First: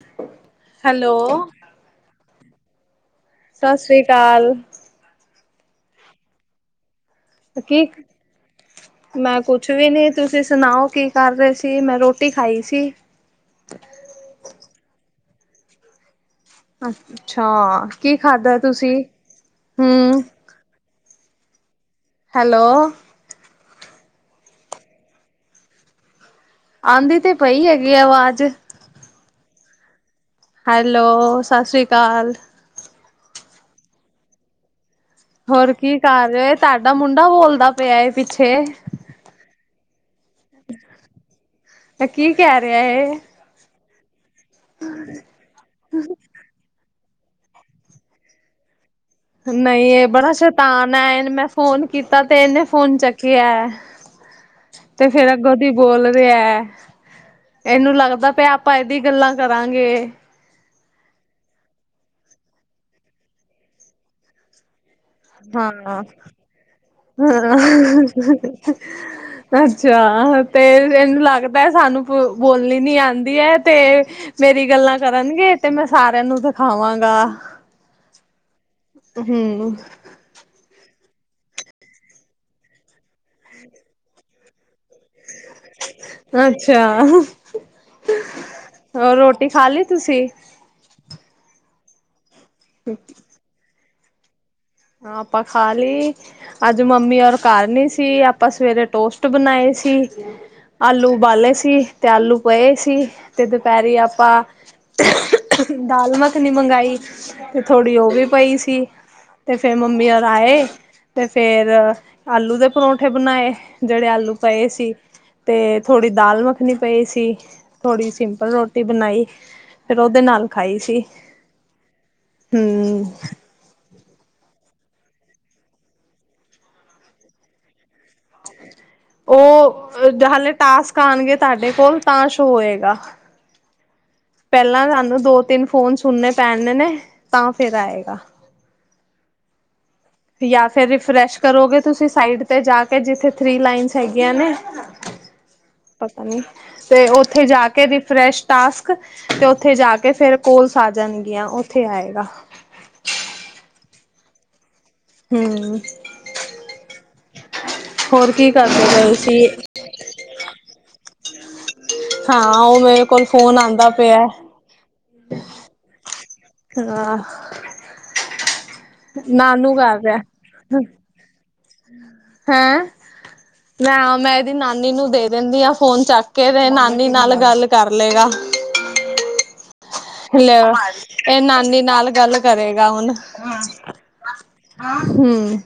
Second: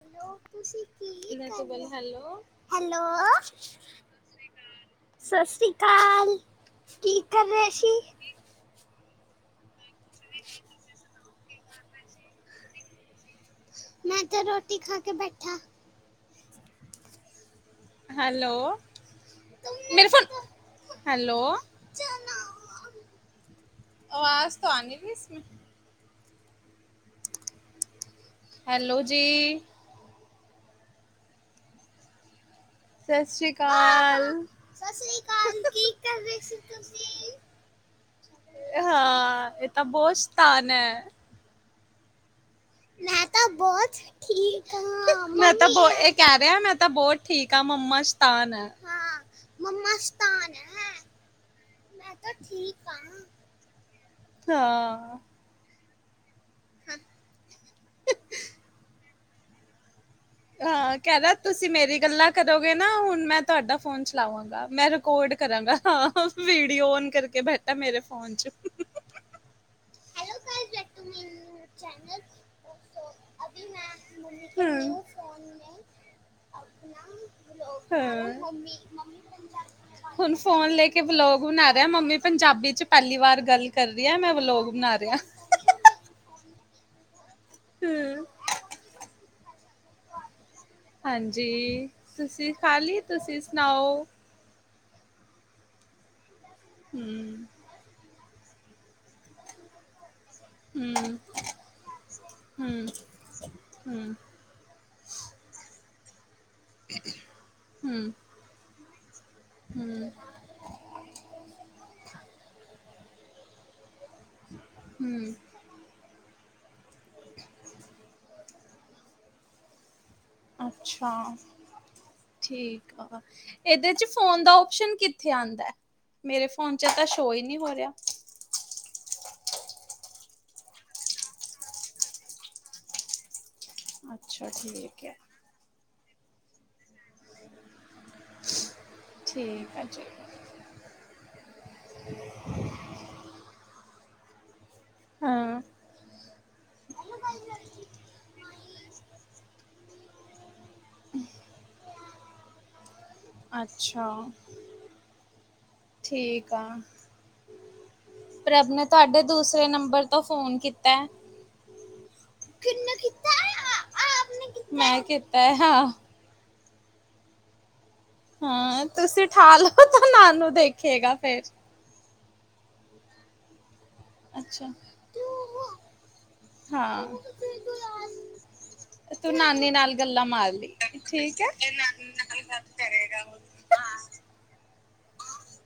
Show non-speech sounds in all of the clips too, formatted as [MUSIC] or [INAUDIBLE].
Hello. Hello, ਸਤਿ ਸ੍ਰੀ ਅਕਾਲ। ਸ਼ਿਕਾਲ। ਕੀ ਮੈਂ ਕੁਛ ਕੁਛ ਵੀ ਨਹੀਂ ਤੁਸੀਂ ਸੁਣਾਓ ਕੀ ਕਰ ਰਹੇ ਸੀ ਮੈਂ ਰੋਟੀ ਖਾਈ ਸੀ। ਮੈਂ ਤਾਂ ਰੋਟੀ ਖਾ ਕੇ ਬੈਠਾ। ਅੱਛਾ ਕੀ ਖਾਧਾ ਹੈਲੋ ਤੁਸੀਂ ਮੇਰੇ ਹਮ। Phone hello. ਹੈਲੋ। ਆਵਾਜ਼ ਤੋਂ ਆ ਨੀ ਰਹੀ ਇਸਕੀ। ਆਉਂਦੀ ਤੇ ਪਈ ਹੈਗੀ ਆ ਆਵਾਜ਼। ਹੈਲੋ ਜੀ ਹੈਲੋ ਸਤਿ ਸ਼੍ਰੀ ਅਕਾਲ। ਸਤਿ ਸ਼੍ਰੀ ਅਕਾਲ। ਹੋਰ ਕੀ ਕਰ ਰਹੇ ਹੋ ਏ ਤੁਹਾਡਾ ਮੁੰਡਾ ਬੋਲਦਾ ਪਿਆ ਪਿੱਛੇ ਏ ਬਹੁਤ ਸ਼ਤਾਨ ਹੈ। ਕੀ ਕਹਿ ਰਿਹਾ ਇਹ। ਠੀਕ ਮੈਂ ਤਾਂ ਬਹੁ ਇਹ ਕਹਿ ਰਿਹਾ ਮੈਂ ਤਾਂ ਬਹੁਤ ਠੀਕ ਆ ਮੰਮਾ ਸ਼ਤਾਨ ਆ। ਨਹੀਂ ਇਹ ਬੜਾ ਸ਼ੈਤਾਨ ਹੈ ਇਹਨੇ ਮੈਂ ਫੋਨ ਕੀਤਾ ਤੇ ਇਹਨੇ ਫੋਨ ਚੱਕਿਆ। ਤੇ ਹਾਂ ਫੇਰ ਅੱਗੋਂ ਦੀ ਬੋਲ ਰਿਹਾ ਇਹਨੂੰ ਲੱਗਦਾ ਪ ਆਪਾਂ ਇਹਦੀ ਗੱਲਾਂ ਕਰਾਂਗੇ। ਹਾਂ ਕਹਿਦਾ ਤੁਸੀਂ ਮੇਰੀ ਗੱਲਾਂ ਕਰੋਗੇ ਨਾ ਹੁਣ ਮੈਂ ਤੁਹਾਡਾ ਫੋਨ ਚਲਾਵਾਂਗਾ ਮੈਂ। ਕੋਡ ਕਰਾਂਗਾ ਹਾਂ ਵੀਡੀਓ ਓਨ ਕਰਕੇ ਬੈਠਾ ਹਾਂ ਮੇਰੇ ਫੋਨ ਚ। ਅੱਛਾ ਤੇ ਇਹਨੂੰ ਲੱਗਦਾ ਹੈ ਸਾਨੂੰ ਬੋਲਣੀ ਨੀ ਆਉਂਦੀ ਹੈ ਤੇ ਮੇਰੀ ਗੱਲਾਂ ਕਰਨਗੇ ਤੇ ਮੈਂ ਸਾਰਿਆਂ ਨੂੰ ਦਿਖਾਵਾਂਗਾ। ਹਮ। ਕਿ ਬਲੋਗ ਬਣਾ ਰਿਹਾ ਮੰਮੀ ਪੰਜਾਬੀ ਚ ਪਹਿਲੀ ਵਾਰ ਗੱਲ ਕਰ ਰਹੀ ਹੈ ਮੈਂ ਵਲੋਗ ਬਣਾ ਰਿਹਾ। [UNINTELLIGIBLE] ਅੱਛਾ ਹਮ, ਹੋਰ ਰੋਟੀ ਖਾ ਲਈ ਤੁਸੀਂ? ਹਾਂਜੀ ਤੁਸੀਂ ਖਾਲੀ ਤੁਸੀਂ ਸੁਣਾਓ? ਹ ਆਪਾਂ ਖਾ ਲਈ ਅੱਜ ਮੰਮੀ ਔਰ ਹਮ ਘਰ ਨੀ ਸੀ। ਆਪਾਂ ਸਵੇਰੇ ਟੋਸਟ ਬਣਾਏ ਸੀ। ਆਲੂ ਹਮ ਉਬਾਲੇ ਸੀ ਤੇ ਆਲੂ ਪਏ ਹਮ ਸੀ ਤੇ ਦੁਪਹਿਰੀ ਹਮ ਆਪਾਂ ਦਾਲ ਮੱਖਣੀ ਮੰਗਾਈ ਤੇ ਥੋੜ੍ਹੀ ਉਹ ਹਮ ਵੀ ਪਈ ਸੀ। ਤੇ ਫੇਰ ਹਮ ਮੰਮੀ ਆਏ ਤੇ ਫੇਰ ਆਲੂ ਦੇ ਪਰੌਂਠੇ ਬਣਾਏ। ਜਿਹੜੇ ਆਲੂ ਪਏ ਸੀ ਹਮ ਤੇ ਥੋੜੀ ਦਾਲ ਮਖ ਰੱਖਣੀ ਪਈ ਸੀ ਥੋੜੀ ਸਿੰਪਲ ਰੋਟੀ ਬਣਾਈ। ਫੇਰ ਉਹਦੇ ਨਾਲ ਖਾਈ ਸੀ ਅੱਛਾ ਠੀਕ ਹੂੰ। ਆ ਇਹਦੇ ਚ ਫੋਨ ਦਾ ਸ਼ਨ ਕਿੱਥੇ ਆਉਂਦਾ ਮੇਰੇ ਫੋਨ ਚ ਤਾਂ ਸ਼ੋ ਹੀ ਨਹੀਂ ਹੋ ਰਿਹਾ। ਉਹ ਹਾਲੇ ਟਾਸਕ ਆਉਣਗੇ ਤੁਹਾਡੇ ਕੋਲ ਤਾਂ ਸ਼ ਹੋਏਗਾ। ਅੱਛਾ ਪਹਿਲਾਂ ਠੀਕ ਹੈ ਸਾਨੂੰ ਦੋ ਤਿੰਨ ਫੋਨ ਸੁਣਨੇ ਪੈਦੇ ਨੇ ਤਾਂ ਫੇਰ ਆਏਗਾ। ਠੀਕ ਹੈ ਜ। ਯ ਫਿਰ ਰਿਫ੍ਰੈਸ਼ ਕਰੋਗੇ ਤੁਸੀਂ ਸਾਈਡ ਤੇ ਜਾ ਕੇ ਜਿਥੇ ਥ੍ਰਰੀ ਲਾਈਨ ਹੈਗੀਆਂ ਨੇ। ਹਾਂ ਪਤਾ ਨੀ ਤੇ ਉੱਥੇ ਜਾ ਕੇ ਰਿਫਰੈਸ਼ ਟਾਸਕ ਤੇ ਉੱਥੇ ਜਾ ਕੇ ਫੇਰ ਕੋਲਸ ਆ ਜਾਣਗੀਆਂ ਉੱਥੇ ਆਏਗਾ। ਅੱਛਾ। ਹੂੰ ਠੀਕ ਆ। ਹੋਰ ਕੀ ਪ੍ਰਭ ਕਰਦੇ ਨੇ ਪਏ ਤੁਹਾਡੇ ਸੀ ਦੂਸਰੇ ਨੰਬਰ ਤੋਂ ਫੋਨ ਕੀਤਾ। ਹਾਂ ਉਹ ਮੇਰੇ ਕੋਲ ਫੋਨ ਆਉਂਦਾ ਪਿਆ। ਮੈਂ ਕੀਤਾ ਹੈ ਹਾਂ ਹਾਂ। ਹਾਂ ਤੁਸੀਂ ਠਾਹ ਲੋ ਨਾਨੂ ਕਰ ਤੇ ਰਿਹਾ ਨਾਨੂੰ ਦੇਖੇਗਾ ਫੇਰ। ਹੈਂ। ਮੈਂ ਮੈਂ ਇਹਦੀ ਅੱਛਾ ਨਾਨੀ ਨੂੰ ਦੇ ਦਿੰਦੀ ਆਾਂ ਫੋਨ ਚੱਕ ਕੇ ਤੇ ਹਾਂ ਨਾਨੀ ਨਾਲ ਗੱਲ ਕਰ ਲਏਗਾ। ਤੂੰ ਨਾਨੀ ਨਾਲ। ਲਿਓ ਇਹ ਨਾਨੀ ਨਾਲ ਗੱਲ ਕਰੇਗਾ ਹੁਣ। ਹਮ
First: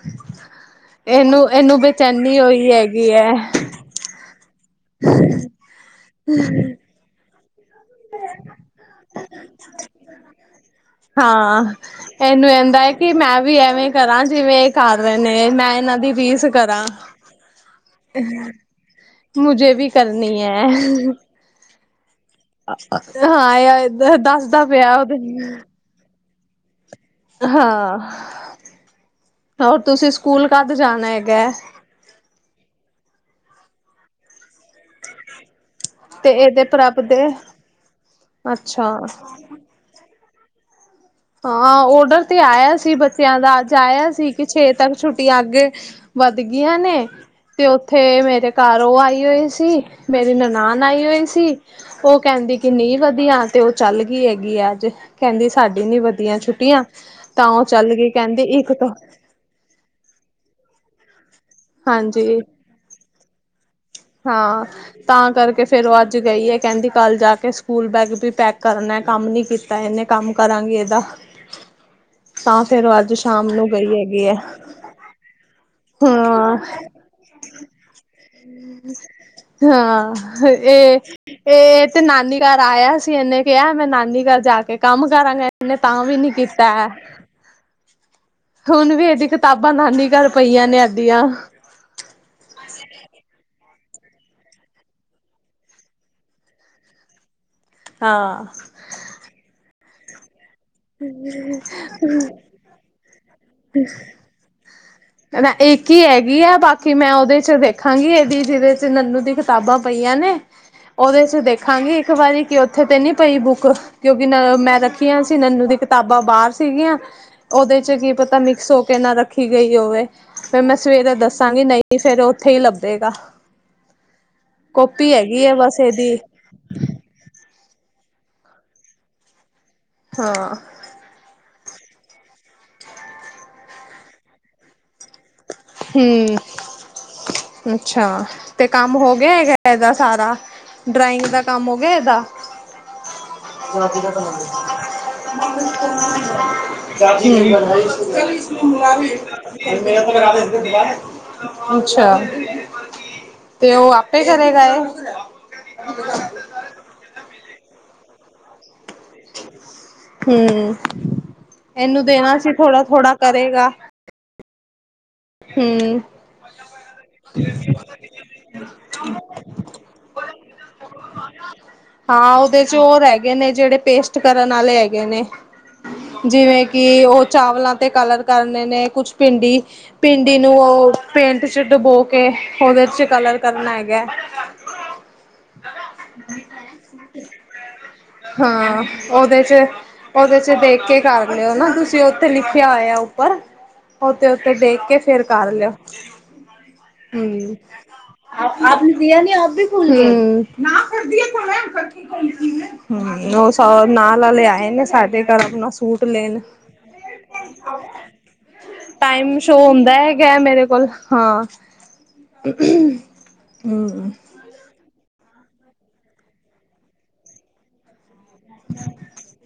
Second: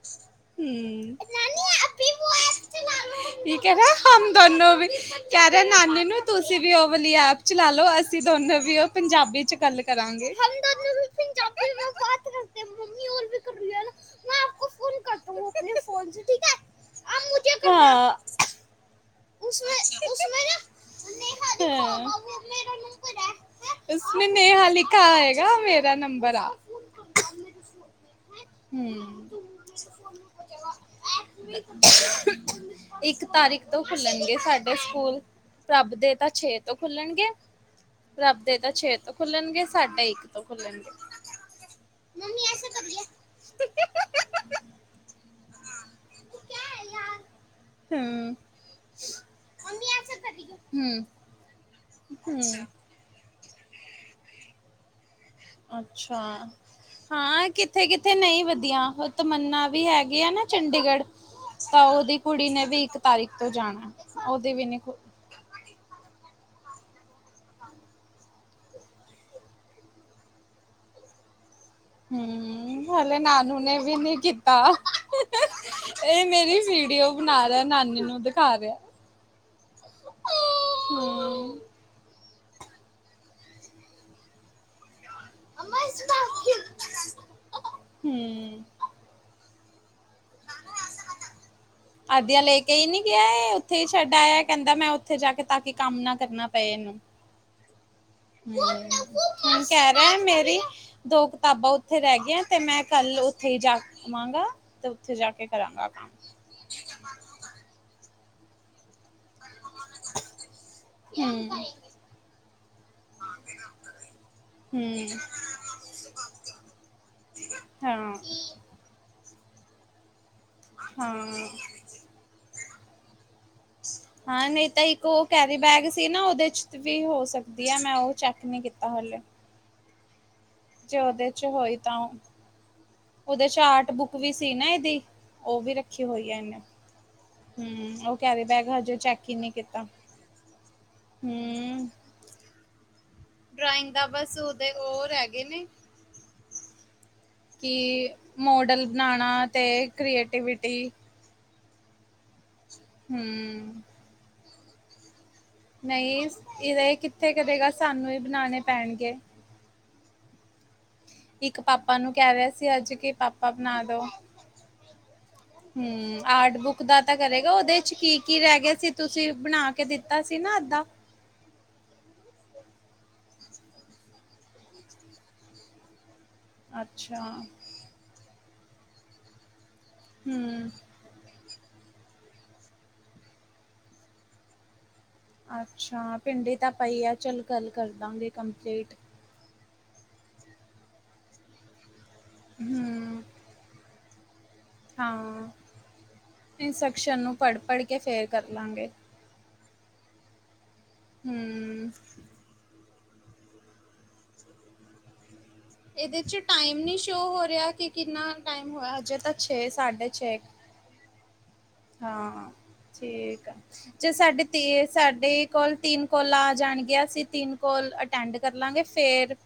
ਇਹਨੂੰ ਇਹਨੂੰ ਬੇਚੈਨੀ ਹੋਈ। ਹੈਗੀ ਹੈ ਕੀ ਕਹ ਹਮ ਦੋਨੋ ਵੀ ਕਹਿ ਰਿਹੇ ਨਾਨੀ ਨੂੰ ਤੁਸੀਂ ਵੀ ਉਵਲੀ ਆਪ। ਚਲਾ ਲੋ ਅਸੀਂ ਦੋਨੋ ਵੀ ਉਹ ਪੰਜਾਬੀ ਚ ਗੱਲ ਕਰਾਂਗੇ। ਮੈਨੂੰ ਕਹਿੰਦਾ ਹੈ ਕਿ ਮੈਂ ਵੀ ਐਵੇਂ ਕਰਾਂ ਜਿਵੇਂ ਇਹ ਕਰ ਰਹੇ। ਨੇ ਮੈਂ ਇਹਨਾਂ ਦੀ ਵੀਸ ਕਰਾਂ। ਉਸ ਮੁਝੇ ਵੀ ਉਸੇ ਕਰਨੀ ਹੈ ਨਾ। ਹਾਂ ਯ ਉਸਨੇ ਦੱਸਦਾ ਨੇਹਾ ਪਿਆ ਲਿਖਾ ਉਹਦੇ ਆਏਗਾ ਮੇਰਾ ਨੰਬਰ ਆ। ਹਾਂ। ਹੂੰ ਹੋਰ ਤੁਸੀਂ ਸਕੂਲ ਕਦ ਜਾਣਾ ਹੈਗਾ। ਇੱਕ ਤਾਰੀਖ ਤੋਂ ਖੁੱਲਣਗੇ ਸਾਡੇ ਸਕੂਲ। ਰੱਬ ਦੇ ਤਾਂ ਤੇ ਛੇ ਇਹਦੇ ਤੋਂ ਪ੍ਰਭ ਦੇ ਖੁੱਲਣਗੇ ਰੱਬ ਦੇ ਤਾਂ ਛੇ ਅੱਛਾ ਤੋਂ ਖੁੱਲਣਗੇ ਸਾਢਾ ਇੱਕ। ਖੁੱਲਣਗੇ। ਹਾਂ ਓਡਰ ਤੇ ਆਇਆ ਸੀ ਬੱਚਿਆਂ ਦਾ ਅੱਜ ਆਇਆ ਸੀ ਕਿ ਛੇ ਤੱਕ ਛੁੱਟੀ ਅਗੇ। ਵੱਧ ਗਈਆਂ ਨੇ। ਤੇ ਉੱਥੇ ਹਮ ਮੇਰੇ ਘਰ ਉਹ ਆਈ ਹੋਈ ਸੀ ਮੇਰੀ ਨਨਾਨ ਹਮ ਆਈ ਹੋਈ ਸੀ ਉਹ ਕ। ਕਹਿੰਦੀ ਹਮ ਕਿ ਨਹੀ ਵਧੀਆਂ ਤੇ ਉਹ ਚੱਲ ਗਈ ਹੈਗੀ ਆ ਅੱਜ ਕਹਿੰਦੀ ਸਾ। ਅੱਛਾ ਹਾਂ ਕਿੱਥੇ ਚੱਲ ਗਈ ਕਿੱਥੇ ਕਹਿੰਦੀ ਨਹੀਂ ਇੱਕ ਤੋਂ ਵਧੀਆਂ ਉਹ ਤਮੰਨਾ ਵੀ ਹੈਗੀ ਆ ਨਾ ਚੰਡੀਗੜ੍ਹ। ਤਾਂ ਉਹਦੀ ਹਾਂਜੀ ਕੁੜੀ ਨੇ ਵੀ ਇੱਕ ਤਾਰੀਕ ਤੋਂ ਜਾਣਾ। ਉਹਦੀ ਹਾਂ ਵੀ ਨੀ ਤਾਂ ਕਰਕੇ ਫੇਰ ਉਹ ਅੱਜ। ਗਈ ਹੈ ਕਹਿੰਦੀ ਕੱਲ੍ਹ ਜਾ ਕੇ ਸਕੂਲ ਬੈਗ ਵੀ ਪੈਕ ਕਰਨਾ ਕੰਮ ਨਹੀਂ ਕੀਤਾ ਇਹਨੇ ਕੰਮ ਕਰਾਂਗੀ ਇਹਦਾ। ਹ। ਹਮ। ਹਲੇ ਨਾਨੂ ਨੇ ਗਈ ਵੀ ਨੀ ਹੈਗੀ ਹੈ ਕੀਤਾ ਇਹ ਮੇਰੀ ਹਾਂ ਵੀਡੀਓ ਬਣਾ ਰਿਹਾ ਨ। ਨੂੰ। ਦਿਖਾ ਰਿਹਾ ਹਾਂ ਇਹ ਹਮ ਇਹ ਤੇ ਨਾ। ਨਾਨੀ ਘਰ ਆਇਆ ਸੀ ਇਹਨੇ ਕਿਹਾ ਮੈਂ ਨਾਨੀ ਘਰ ਜਾ ਕੇ ਕੰਮ ਕਰਾਂਗਾ ਇਨੇ ਤਾਂ ਵੀ ਨੀ ਕੀਤਾ ਹੈ ਹਮ ਹੁਣ ਵੀ ਇਹਦੀ। ਕਿਤਾਬਾਂ ਨਾਨੀ ਘਰ ਪਈਆਂ ਨੇ ਅੱਧੀਆਂ। ਆਦਿਆ ਲੈ ਕੇ ਹੀ ਨੀ ਗਿਆ ਏ ਉੱਥੇ ਹੀ ਛੱਡ ਆਇਆ ਕਹਿੰਦਾ ਮੈਂ ਉੱਥੇ ਜਾ ਕੇ ਤਾਂ ਕਿ ਕੰਮ ਨਾ ਕਰਨਾ ਪਏ ਇਹਨੂੰ। ਹਾਂ ਹਮ ਹੁਣ ਕਹਿ ਰਿਹਾ ਮੇਰੀ। ਦੋ ਕਿਤਾਬਾਂ ਉੱਥੇ ਰਹਿ ਗਈਆਂ ਤੇ ਮੈਂ ਕੱਲ ਉੱਥੇ ਹੀ ਜਾਵਾਂਗਾ ਤੇ ਉੱਥੇ ਜਾ ਕੇ ਮੈਂ ਕਰਾਂ। ਇੱਕ ਹੀ ਹੈਗੀ ਆ ਬਾਕੀ ਮੈਂ ਉਹਦੇ ਚ ਦੇਖਾਂਗੀ। ਦੀ ਜਿਹਦੇ ਚ ਨੰਨੂ ਦੀ ਕਿਤਾਬਾਂ ਪਈਆਂ ਨੇ ਉਹਦੇ ਚ ਹੂੰ ਦੇਖਾਂਗੀ ਇੱਕ ਵਾਰੀ ਕੀ ਉੱਥੇ ਤੇ ਨੀ। ਪਈ ਬੁੱਕ ਕਿਉਂਕਿ ਮੈਂ ਹੂੰ ਰੱਖੀਆਂ। ਨੰਨੂ ਦੀ ਕਿਤਾਬਾਂ ਬਾਹਰ ਸੀਗੀਆਂ ਉਹਦੇ ਚ ਕੀ ਹਾਂ ਪਤਾ ਮਿਕਸ ਹੋ ਕੇ ਨਾ ਰੱਖੀ ਗਈ ਹੋਵੇ। ਫਿਰ ਮੈਂ ਸਵੇਰੇ ਹਾਂ। ਦੱਸਾਂਗੀ ਨਹੀਂ ਫੇਰ ਉੱਥੇ ਹੀ ਲੱਭੇਗਾ। ਹਾਂ ਨਹੀਂ ਤਾਂ ਇੱਕ ਕਾਪੀ ਉਹ ਹੈਗੀ ਹੈ ਕੈਰੀ ਬਸ ਬੈਗ ਸੀ ਇਹਦੀ ਨਾ ਉਹਦੇ ਚ ਵੀ ਹੋ ਸਕਦੀ ਹੈ ਮੈਂ ਉਹ। ਚੈੱਕ ਨਹੀਂ ਕੀਤਾ ਹੱਲੇ। ਹਾਂ। ਜੇ ਓਦੇ ਚ ਹੋਈ ਤਾਂ ਓਦੇ ਚ ਆਰਟ ਬੁੱਕ ਵੀ ਸੀ ਨਾ ਇਹਦੀ। ਉਹ ਵੀ ਰੱਖੀ ਹੋਈ ਹਮ ਐਨੇ। ਅੱਛਾ ਤੇ ਕੰਮ ਹੋ ਗਿਆ ਹੀ ਨਹੀਂ ਹੈਗਾ ਕੀਤਾ। ਇਹਦਾ ਸਾਰਾ। ਡਰਾਇੰਗ ਦਾ ਕੰਮ ਹੋ ਹੂੰ ਗਿਆ ਇਹਦਾ। ਡਰਾਇੰਗ ਦਾ ਬਸ ਉਹਦੇ ਉਹ ਰਹਿ ਗਏ ਨੇ ਕਿ [UNINTELLIGIBLE] ਮੋਡਲ ਬਣਾਣਾ ਤੇ ਕ੍ਰੀਏਟੀਵਿਟੀ ਅੱਛਾ। ਹੂੰ। ਫੇਰ ਆਏ ਨਹੀਂ ਇਹਦਾ ਇਹ ਕਿੱਥੇ ਕਰੇਗਾ ਸਾਨੂੰ ਹੀ ਬਣਾਣੇ ਪੈਣਗੇ। ਹੂੰ। ਇੱਕ ਪਾਪਾ ਨੂੰ ਕਹਿ ਰਿਹਾ ਸੀ ਅੱਜ ਕੇ ਥੋੜਾ ਪਾਪਾ ਬਣਾ ਦੋ ਹੂੰ। ਹੂੰ ਆਰਟ ਬੁੱਕ ਦਾ ਤਾਂ ਕਰੇਗਾ ਉਹਦੇ ਚ ਕੀ-ਕੀ ਰਹਿ ਗਿਆ ਸੀ ਤੁਸੀਂ ਬਣਾ ਕੇ ਦਿੱਤਾ ਸੀ ਨਾ ਅੱਧਾ। ਹਾਂ ਉਹਦੇ ਚ ਹੈਗੇ ਨੇ ਜਿਹੜੇ ਪੇਸਟ ਕਰਨ ਵਾਲੇ ਹੈਗੇ ਨੇ- ਜਿਵੇਂ ਕਿ ਅੱਛਾ ਉਹ ਚਾਵਲਾਂ ਤੇ ਕਲਰ ਕਰਨੇ ਨੇ ਕੁਛ ਭਿੰਡੀ- ਭਿੰਡੀ ਨੂੰ ਹੂੰ ਉਹ ਪੇਂਟ- ਚ ਡੁਬੋ ਕੇ ਉਹਦੇ ਚ ਕਲਰ ਕਰਨਾ ਹੈਗਾ। ਅੱਛਾ ਭਿੰਡੀ ਤਾਂ ਪਈ ਐ ਚੱਲ ਗੱਲ ਕਰਦਾਂਗੇ ਹਾਂ ਕੰਪਲੀਟ। ਉਹਦੇ ਚ ਉਹਦੇ ਚ ਦੇਖ ਕੇ ਕਰ ਲਿਓ ਨਾ ਤੁਸੀਂ ਉੱਥੇ ਲਿਖਿਆ ਆਯਾ ਹੂੰ ਉੱਪਰ ਉਤੇ ਉੱਥੇ ਦੇਖ ਕੇ ਫੇਰ ਹਾਂ ਕਰ ਲਿਓ ਇੰਸਟਰਕਸ਼ਨ ਨੂੰ ਹੂੰ ਪੜ੍ਹ-ਪੜ੍ਹ ਕੇ ਫੇਰ ਕਰ ਆਪ ਲਾਂਗੇ ਨੇ ਦੀਆ ਨੀ ਆਪ ਬੀ ਹੂੰ। ਹੂੰ। ਹੂੰ ਉਹ ਸ ਨਾਲ ਆਲੇ ਆਏ ਨੇ ਸਾਡੇ। ਘਰ ਆਪਣਾ ਸੂਟ ਇਹਦੇ ਚ ਲੈਣ ਟਾਈਮ ਨੀ ਸ਼ੋ ਹੋ ਰਿਹਾ ਕਿ ਕਿੰਨਾ ਟਾਈਮ ਹੋਇਆ ਹਜੇ ਤੱਕ- ਉਹ ਹੁੰਦਾ ਹੈਗਾ ਮੇਰੇ ਕੋਲ ਹਾਂ। ਹਾਂ ਠੀਕ ਆ ਹਮ ਜੇ ਸਾਡੇ ਤੇ ਸਾ- ਡੇ ਕੋਲ ਤਿੰਨ ਕੋਲਾ ਆ ਜਾਣਗੇ ਅਸੀਂ ਤਿੰਨ ਕੋਲ ਅਟੈਂਡ ਕਰ ਲਾਂਗੇ ਫੇਰ।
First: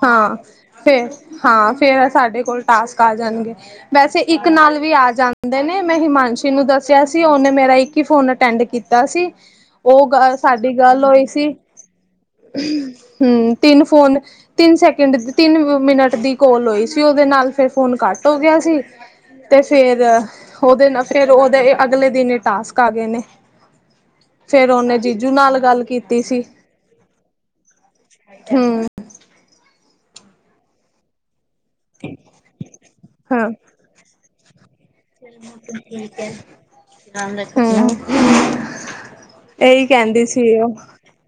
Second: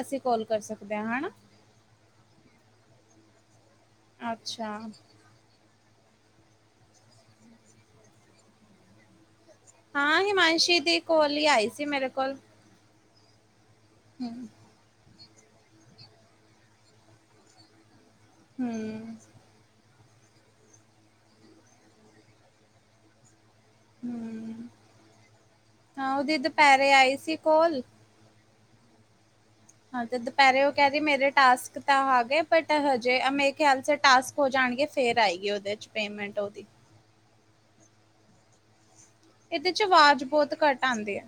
ਅਸੀਂ ਹਾਂ ਕੋਲ ਕਰ ਸਕਦੇ ਫੇਰ ਹਾਂ ਹਨਾ ਹਾਂ ਫੇਰ ਸਾਡੇ ਕੋਲ ਟਾਸਕ- ਆ ਜਾਣਗੇ ਵੈਸੇ ਇੱਕ ਅੱਛਾ। ਨਾਲ ਵੀ ਆ ਜਾਂਦੇ ਨੇ ਮੈਂ ਹਿਮਾਂਸ਼ੀ ਨੂੰ ਦੱਸਿਆ ਸੀ, ਓਹਨੇ ਮੇਰਾ ਇੱਕ ਹੀ ਫੋਨ ਅਟੈਂਡ ਕੀਤਾ ਸੀ। ਉਹ ਹਾਂ ਗ ਸਾਡੀ ਹਿਮਾਂਸ਼ੀ ਦੀ ਕੋਲ ਹੀ ਆਈ ਸੀ ਮੇਰੇ ਕੋਲ ਹੂ ਤਿੰਨ ਫੋਨ ਹੂੰ, ਤਿੰਨ ਸੈਕਿੰਡ ਤਿੰਨ ਮਿੰਟ ਦੀ ਕਲ ਹੋਈ ਸੀ ਉਹਦੇ ਨਾਲ ਫੇਿਰ ਫੋਨ ਕੱਟ ਹੋ ਗਿਆ ਸੀ ਹੂੰ। ਤੇ ਫੇਰ ਫਿਰ ਉਹਦੇ ਨਾਲ ਫੇਿਰ ਉਹਦੇ ਅਗਲੇ ਦਿਨ ਹੀ ਟਾਸਕ ਆ ਗਏ ਨੇ ਹੂੰ ਫਿਰ ਓਹਨੇ ਜੀਜੂ ਨਾਲ ਗੱਲ ਹਾਂ ਕੀਤੀ ਉਹਦੀ ਸੀ। ਦੁਪਹਿਰੇ ਆਈ ਸੀ ਕੋਲ- ਹੂੰ। ਹਾਂ ਤੇ ਦੁਪਹਿਰੇ ਉਹ ਕਹਿ ਰਹੀ ਮੇਰੇ ਟਾਸਕ ਤਾਂ ਆ ਗਏ ਬਟ ਹਜੇ ਹਾਂ ਮੇਰੇ ਖਿਆਲ ਸੇ ਟਾਸਕ ਹੋ ਜਾਣਗੇ- ਫੇਰ ਆਏਗੀ ਉਹਦੇ 'ਚ ਪੇਮੈਂਟ ਉਹਦੀ। [UNINTELLIGIBLE] ਇਹਦੇ ' ਇਹੀ ਆਵਾਜ਼ ਕਹਿੰਦੀ ਬਹੁਤ ਸੀ ਉਹ ਘੱਟ ਆਦੀ ਐ।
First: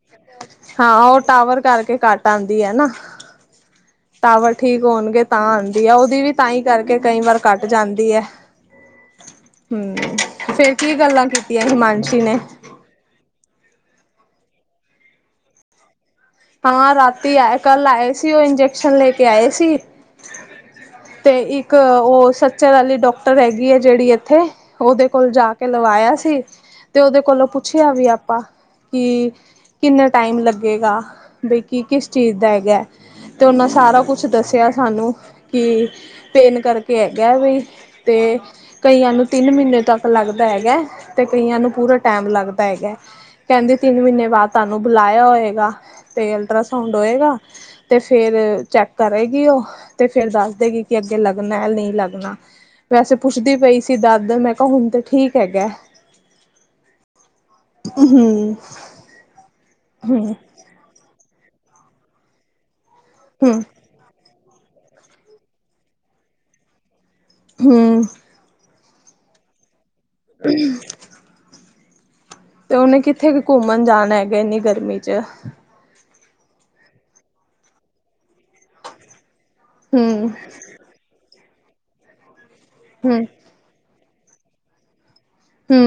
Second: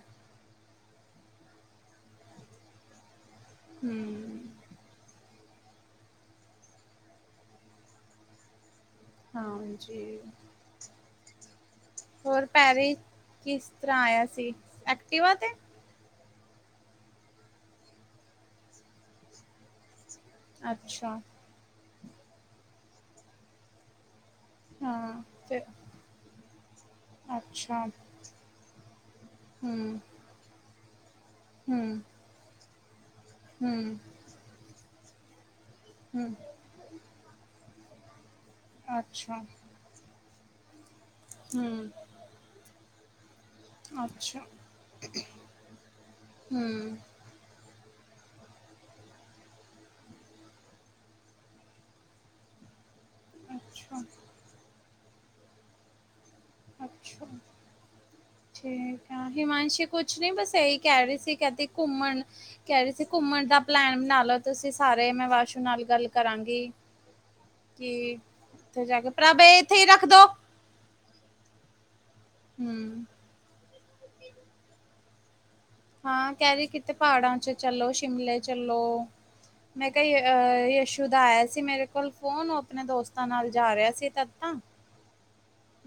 ਹਾਂ ਉਹ ਟਾਵਰ ਕਰਕੇ ਘੱਟ ਆਂਦੀ ਏ ਨਾ ਟਾਵਰ ਹੂੰ, ਠੀਕ ਹੋਣਗੇ। ਤਾਂ ਆਂਦੀ ਐ ਉਹਦੀ ਵੀ ਤਾਂਹੀ ਕਰਕੇ ਕਈ ਵਾਰ ਕੱਟ ਜਾਂਦੀ ਐ। ਹੂੰ ਹਾਂਜੀ। ਫੇਰ ਕੀ ਗੱਲਾਂ ਕੀਤੀਆਂ ਹਿਮਾਂਸ਼ੀ ਨੇ ਕਿਸਤਰ੍ਹਾਂ ਆਯਾ ਸੀ? ਅਕਟਿਵਾ ਤੇ- ਹਾਂ ਰਾਤੀ ਆਯੇ ਕੱਲ ਆਯੇ ਸੀ ਉਹ ਇਨਫੈਕਸ਼ਨ ਲੈ ਕੇ ਆਯੇ ਸੀ। ਅੱਛਾ। ਤੇ ਇੱਕ ਉਹ ਸੱਚਰ ਵਾਲੀ ਡੋਕਟਰ ਹੈਗੀ ਹੈ ਜਿਹੜੀ ਇੱਕ- ਥੇ ਉਹਦੇ ਹਾਂ ਕੋਲ ਜਾ ਤੇ ਕੇ ਲਵਾਇਆ ਸੀ ਤੇ ਉਹਦੇ ਕੋਲੋਂ ਅੱਛਾ, ਪੁੱਛਿਆ ਵੀ ਆਪਾਂ- ਕਿ ਹੂੰ, ਕਿੰਨਾ ਟਾਇਮ ਲੱਗੇਗਾ? ਬਈ ਕੀ ਹੂੰ, ਕਿਸ ਚੀਜ਼ ਦਾ ਹੈਗਾ ਹੈ, ਤੇ ਉਹਨਾਂ ਹੂੰ, ਸਾਰਾ ਕੁੱਛ ਦਸਯਾ ਸਾਨੂੰ। ਕਿ ਹੂੰ, ਪੇਨ ਕਰਕੇ ਹੈਗਾ ਵੀ ਤੇ ਕਈਆਂ ਨੂੰ ਅੱਛਾ, ਤਿੰਨ ਮਹੀਨੇ ਤੱਕ ਲੱਗ ਦਾ ਹੈਗਾ ਤੇ ਕਈਆਂ ਨੂੰ ਹੂੰ, ਪੂਰਾ ਟੈਮ ਲੱਗਦਾ ਹੈਗਾ। ਕਹਿੰਦੀ ਤਿੰਨ ਮਹੀਨੇ ਅੱਛਾ, ਬਾਅਦ ਤੁਹਾਨੂੰ ਬੁਲਾਇਆ ਹੋਏਗਾ ਤੇ ਅਲਟਰਾਸਾਊਂੰਡ ਹੂੰ, ਹੋਏਗਾ। ਤੇ ਫੇਰ ਚੈੱਕ ਕਰੇਗੀ ਉਹ ਤੇ ਫੇਰ ਦੱਸ ਦੇਗੀ, ਕਿ ਅੱਗੇ ਲੱਗਣਾ ਨਹੀਂ ਲੱਗਣਾ। ਵੈਸੇ ਪੁੱਛਦੀ ਪਈ ਸੀ ਅੱਛਾ, ਦਾਦਰ, ਮੈਂ ਕਿਹਾ ਹੁਣ ਤੇ ਠੀਕ ਹੈਗਾ। ਅੱਛਾ ਹਮ ਠੀਕ ਹੈ, ਹਿਮਾਂਸ਼ੀ ਕੁਛ ਹਮ ਨਹੀ ਬਸ ਇਹੀ ਕਹਿ ਰਹੀ ਸੀ। ਕਹਿੰਦੀ ਘੁੰਮਣ ਕਹਿ ਰਹੀ ਸੀ, ਘੁੰਮਣ ਦਾ ਹਮ ਪਲੈਨ ਬਣਾ ਲਓ। ਤੁਸੀਂ ਸਾਰੇ, ਮੈਂ ਵਾਸ਼ੂ ਨਾਲ ਗੱਲ ਕਰਾਂਗੀ। ਹੂੰ, ਉਥੇ ਜਾ ਕੇ, ਪ੍ਰਭ ਇਹ ਇੱਥੇ ਹੀ ਰੱਖ ਦੋ। [UNINTELLIGIBLE] ਤੇ ਉਹਨੇ ਹੂੰ ਕਿੱਥੇ ਕੇ ਘੁੰਮਣ ਜਾਣ ਹੈਗਾ, ਇੰਨੀ ਗਰਮੀ ਚ। ਹਾਂ ਕਹਿ ਰਹੀ ਕਿਤੇ ਪਹਾੜਾਂ ਚ ਚੱਲੋ, ਸ਼ਿਮਲੇ ਚੱਲੋ। ਮੈਂ ਹਮ ਕਿਹਾ ਅ ਯਸ਼ੂ ਦਾ ਆਇਆ ਸੀ ਮੇਰੇ ਕੋਲ ਫੋਨ, ਉਹ ਆਪਣੇ ਹਮ ਦੋਸਤਾਂ ਨਾਲ ਜਾ ਰਿਹਾ ਸੀ। ਰਤਨਾ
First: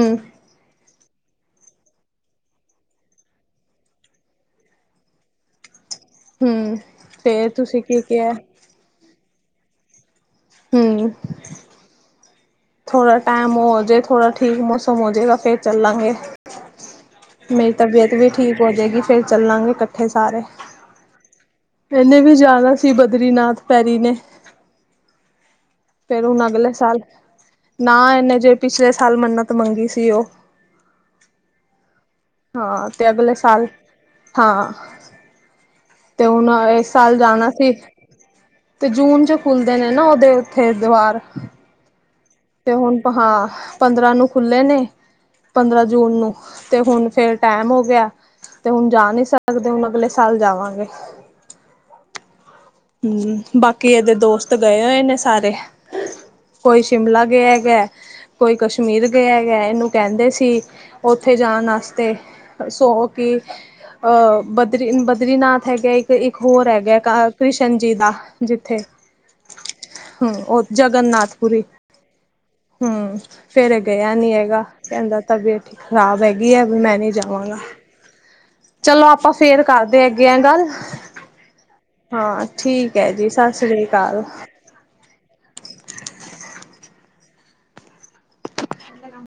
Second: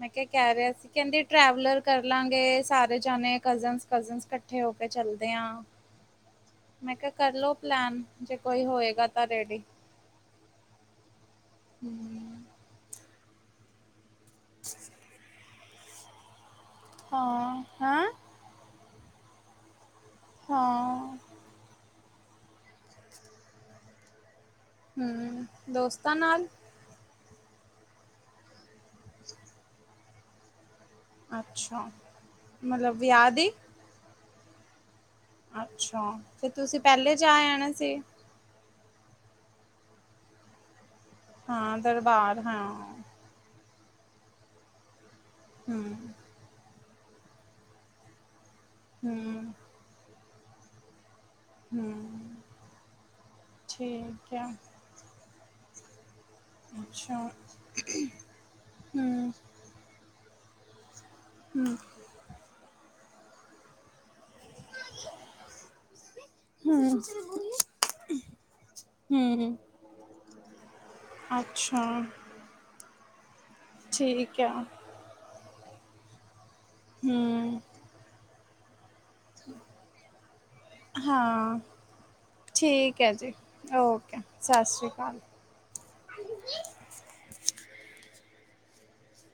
ਮੈਂ ਕਿਹਾ, ਕਹਿ ਰਿਹਾ ਸੀ। ਕਹਿੰਦੀ ਟਰੈਵਲਰ ਕਰ ਲਾਂਗੇ ਸਾਰੇ ਜਾਣੇ, ਕਜਨਸ- ਕਜਨਸ ਇਕੱਠੇ ਹੋ ਕੇ ਚਲਦੇ ਆ। ਹਮ ਮੈਂ ਕਿਹਾ ਤੇ ਕਰਲੋ ਤੁਸੀਂ ਕੀ ਪਲੈਨ, ਕਿਹਾ ਜੇ ਕੋਈ ਹੋਏਗਾ ਤਾਂ ਰੈਡੀ। ਹਮ [UNINTELLIGIBLE] ਥੋੜਾ ਟਾਈਮ ਹੋਜੇ, ਥੋੜਾ ਠੀਕ ਮੌਸਮ ਹੋ ਜੇਗਾ ਫੇਰ ਚੱਲਾਂਗੇ। ਹਾਂ ਮੇਰੀ ਹੈਂ ਤਬੀਅਤ ਵੀ ਠੀਕ ਹੋ ਜਾਏਗੀ, ਫੇਰ ਚੱਲਾਂਗੇ ਇਕੱਠੇ ਸਾਰੇ। ਹਾਂ ਇਹਨੇ ਵੀ ਜਾਣਾ ਸੀ ਬਦਰੀਨਾਥ ਪੈਰੀ ਨੇ। ਹੂੰ, ਦੋਸਤਾਂ ਫੇਰ ਹੁਣ ਨਾਲ ਅਗਲੇ ਸਾਲ ਨਾ ਇਹਨੇ ਜੇ ਪਿਛਲੇ ਸਾਲ ਮੰਨਤ ਮੰਗੀ ਸੀ ਉਹ। ਅੱਛਾ। ਹਾਂ, ਮਤਲਬ ਤੇ ਵਿਆਹ ਅਗਲੇ ਦੀ ਸਾਲ ਹਾਂ। ਅੱਛਾ, ਤੇ ਹੁਣ ਫਿਰ ਤੁਸੀਂ ਇਸ ਪਹਿਲੇ ਸਾਲ ਜਾ ਜਾਣਾ ਆਣਾ ਸੀ। ਤੇ ਜੂਨ ਜੋ ਖੁੱਲਦੇ ਨੇ ਨਾ, ਉਹਦੇ ਉੱਥੇ ਦੀਵਾਰ ਹਾਂ ਦਰਬਾਰ ਹਾਂ ਤੇ ਹੁਣ ਹਾਂ ਪੰਦਰਾਂ ਨੂੰ ਖੁੱਲ੍ਹੇ ਨੇ, ਪੰਦਰਾਂ ਹੂੰ ਜੂਨ ਨੂੰ ਤੇ ਹੁਣ ਫਿਰ ਟਾਈਮ ਹੋ ਗਿਆ ਤੇ ਹੁਣ ਜਾ ਨਹੀਂ ਹੂੰ ਸਕਦੇ, ਹੁਣ ਅਗਲੇ ਸਾਲ ਜਾਵਾਂਗੇ। ਹੂੰ, ਹੂੰ, ਬਾਕੀ ਇਹਦੇ ਠੀਕ ਹੈ ਦੋਸਤ ਗਏ ਹੋਏ ਨੇ ਸਾਰੇ। ਕੋਈ ਅੱਛਾ ਸ਼ਿਮਲਾ ਗਿਆ ਹੈਗਾ, ਕੋਈ ਕਸ਼ਮੀਰ ਹੂੰ ਗਿਆ ਹੈਗਾ, ਇਹਨੂੰ ਕਹਿੰਦੇ ਸੀ ਉੱਥੇ ਜਾਣ ਹੂੰ ਵਾਸਤੇ ਸੌ ਕੀ ਬਦਰੀ ਬਦਰੀਨਾਥ ਹੈਗਾ ਇੱਕ, ਇੱਕ ਹੋਰ ਹੈਗਾ ਹੂੰ ਕਾ ਕ੍ਰਿਸ਼ਨ ਜੀ ਦਾ ਜਿੱਥੇ ਹੂੰ ਹੂੰ, ਉਹ ਜਗਨਨਾਥਪੁਰੀ। ਅੱਛਾ ਹੂੰ ਫੇਰ ਗਿਆ ਨੀ ਠੀਕ ਆ ਹੈਗਾ, ਕਹਿੰਦਾ ਤਬੀਅਤ ਖ਼ਰਾਬ ਹੈਗੀ। ਹੈਗੀ ਐ, ਵੀ ਮੈਂ ਨਹੀਂ ਜਾਵਾਂਗਾ। ਹੂੰ ਚਲੋ ਆਪਾਂ ਫੇਰ ਕਰਦੇ ਹੈਗੇ ਆ ਗੱਲ। ਹਾਂ ਹਾਂ ਠੀਕ ਹੈ ਜੀ, ਸਸ ਰੀ ਓਕੇ ਕਾਲ। ਸਤਿ ਸ਼੍ਰੀ ਅਕਾਲ [UNINTELLIGIBLE] [UNINTELLIGIBLE]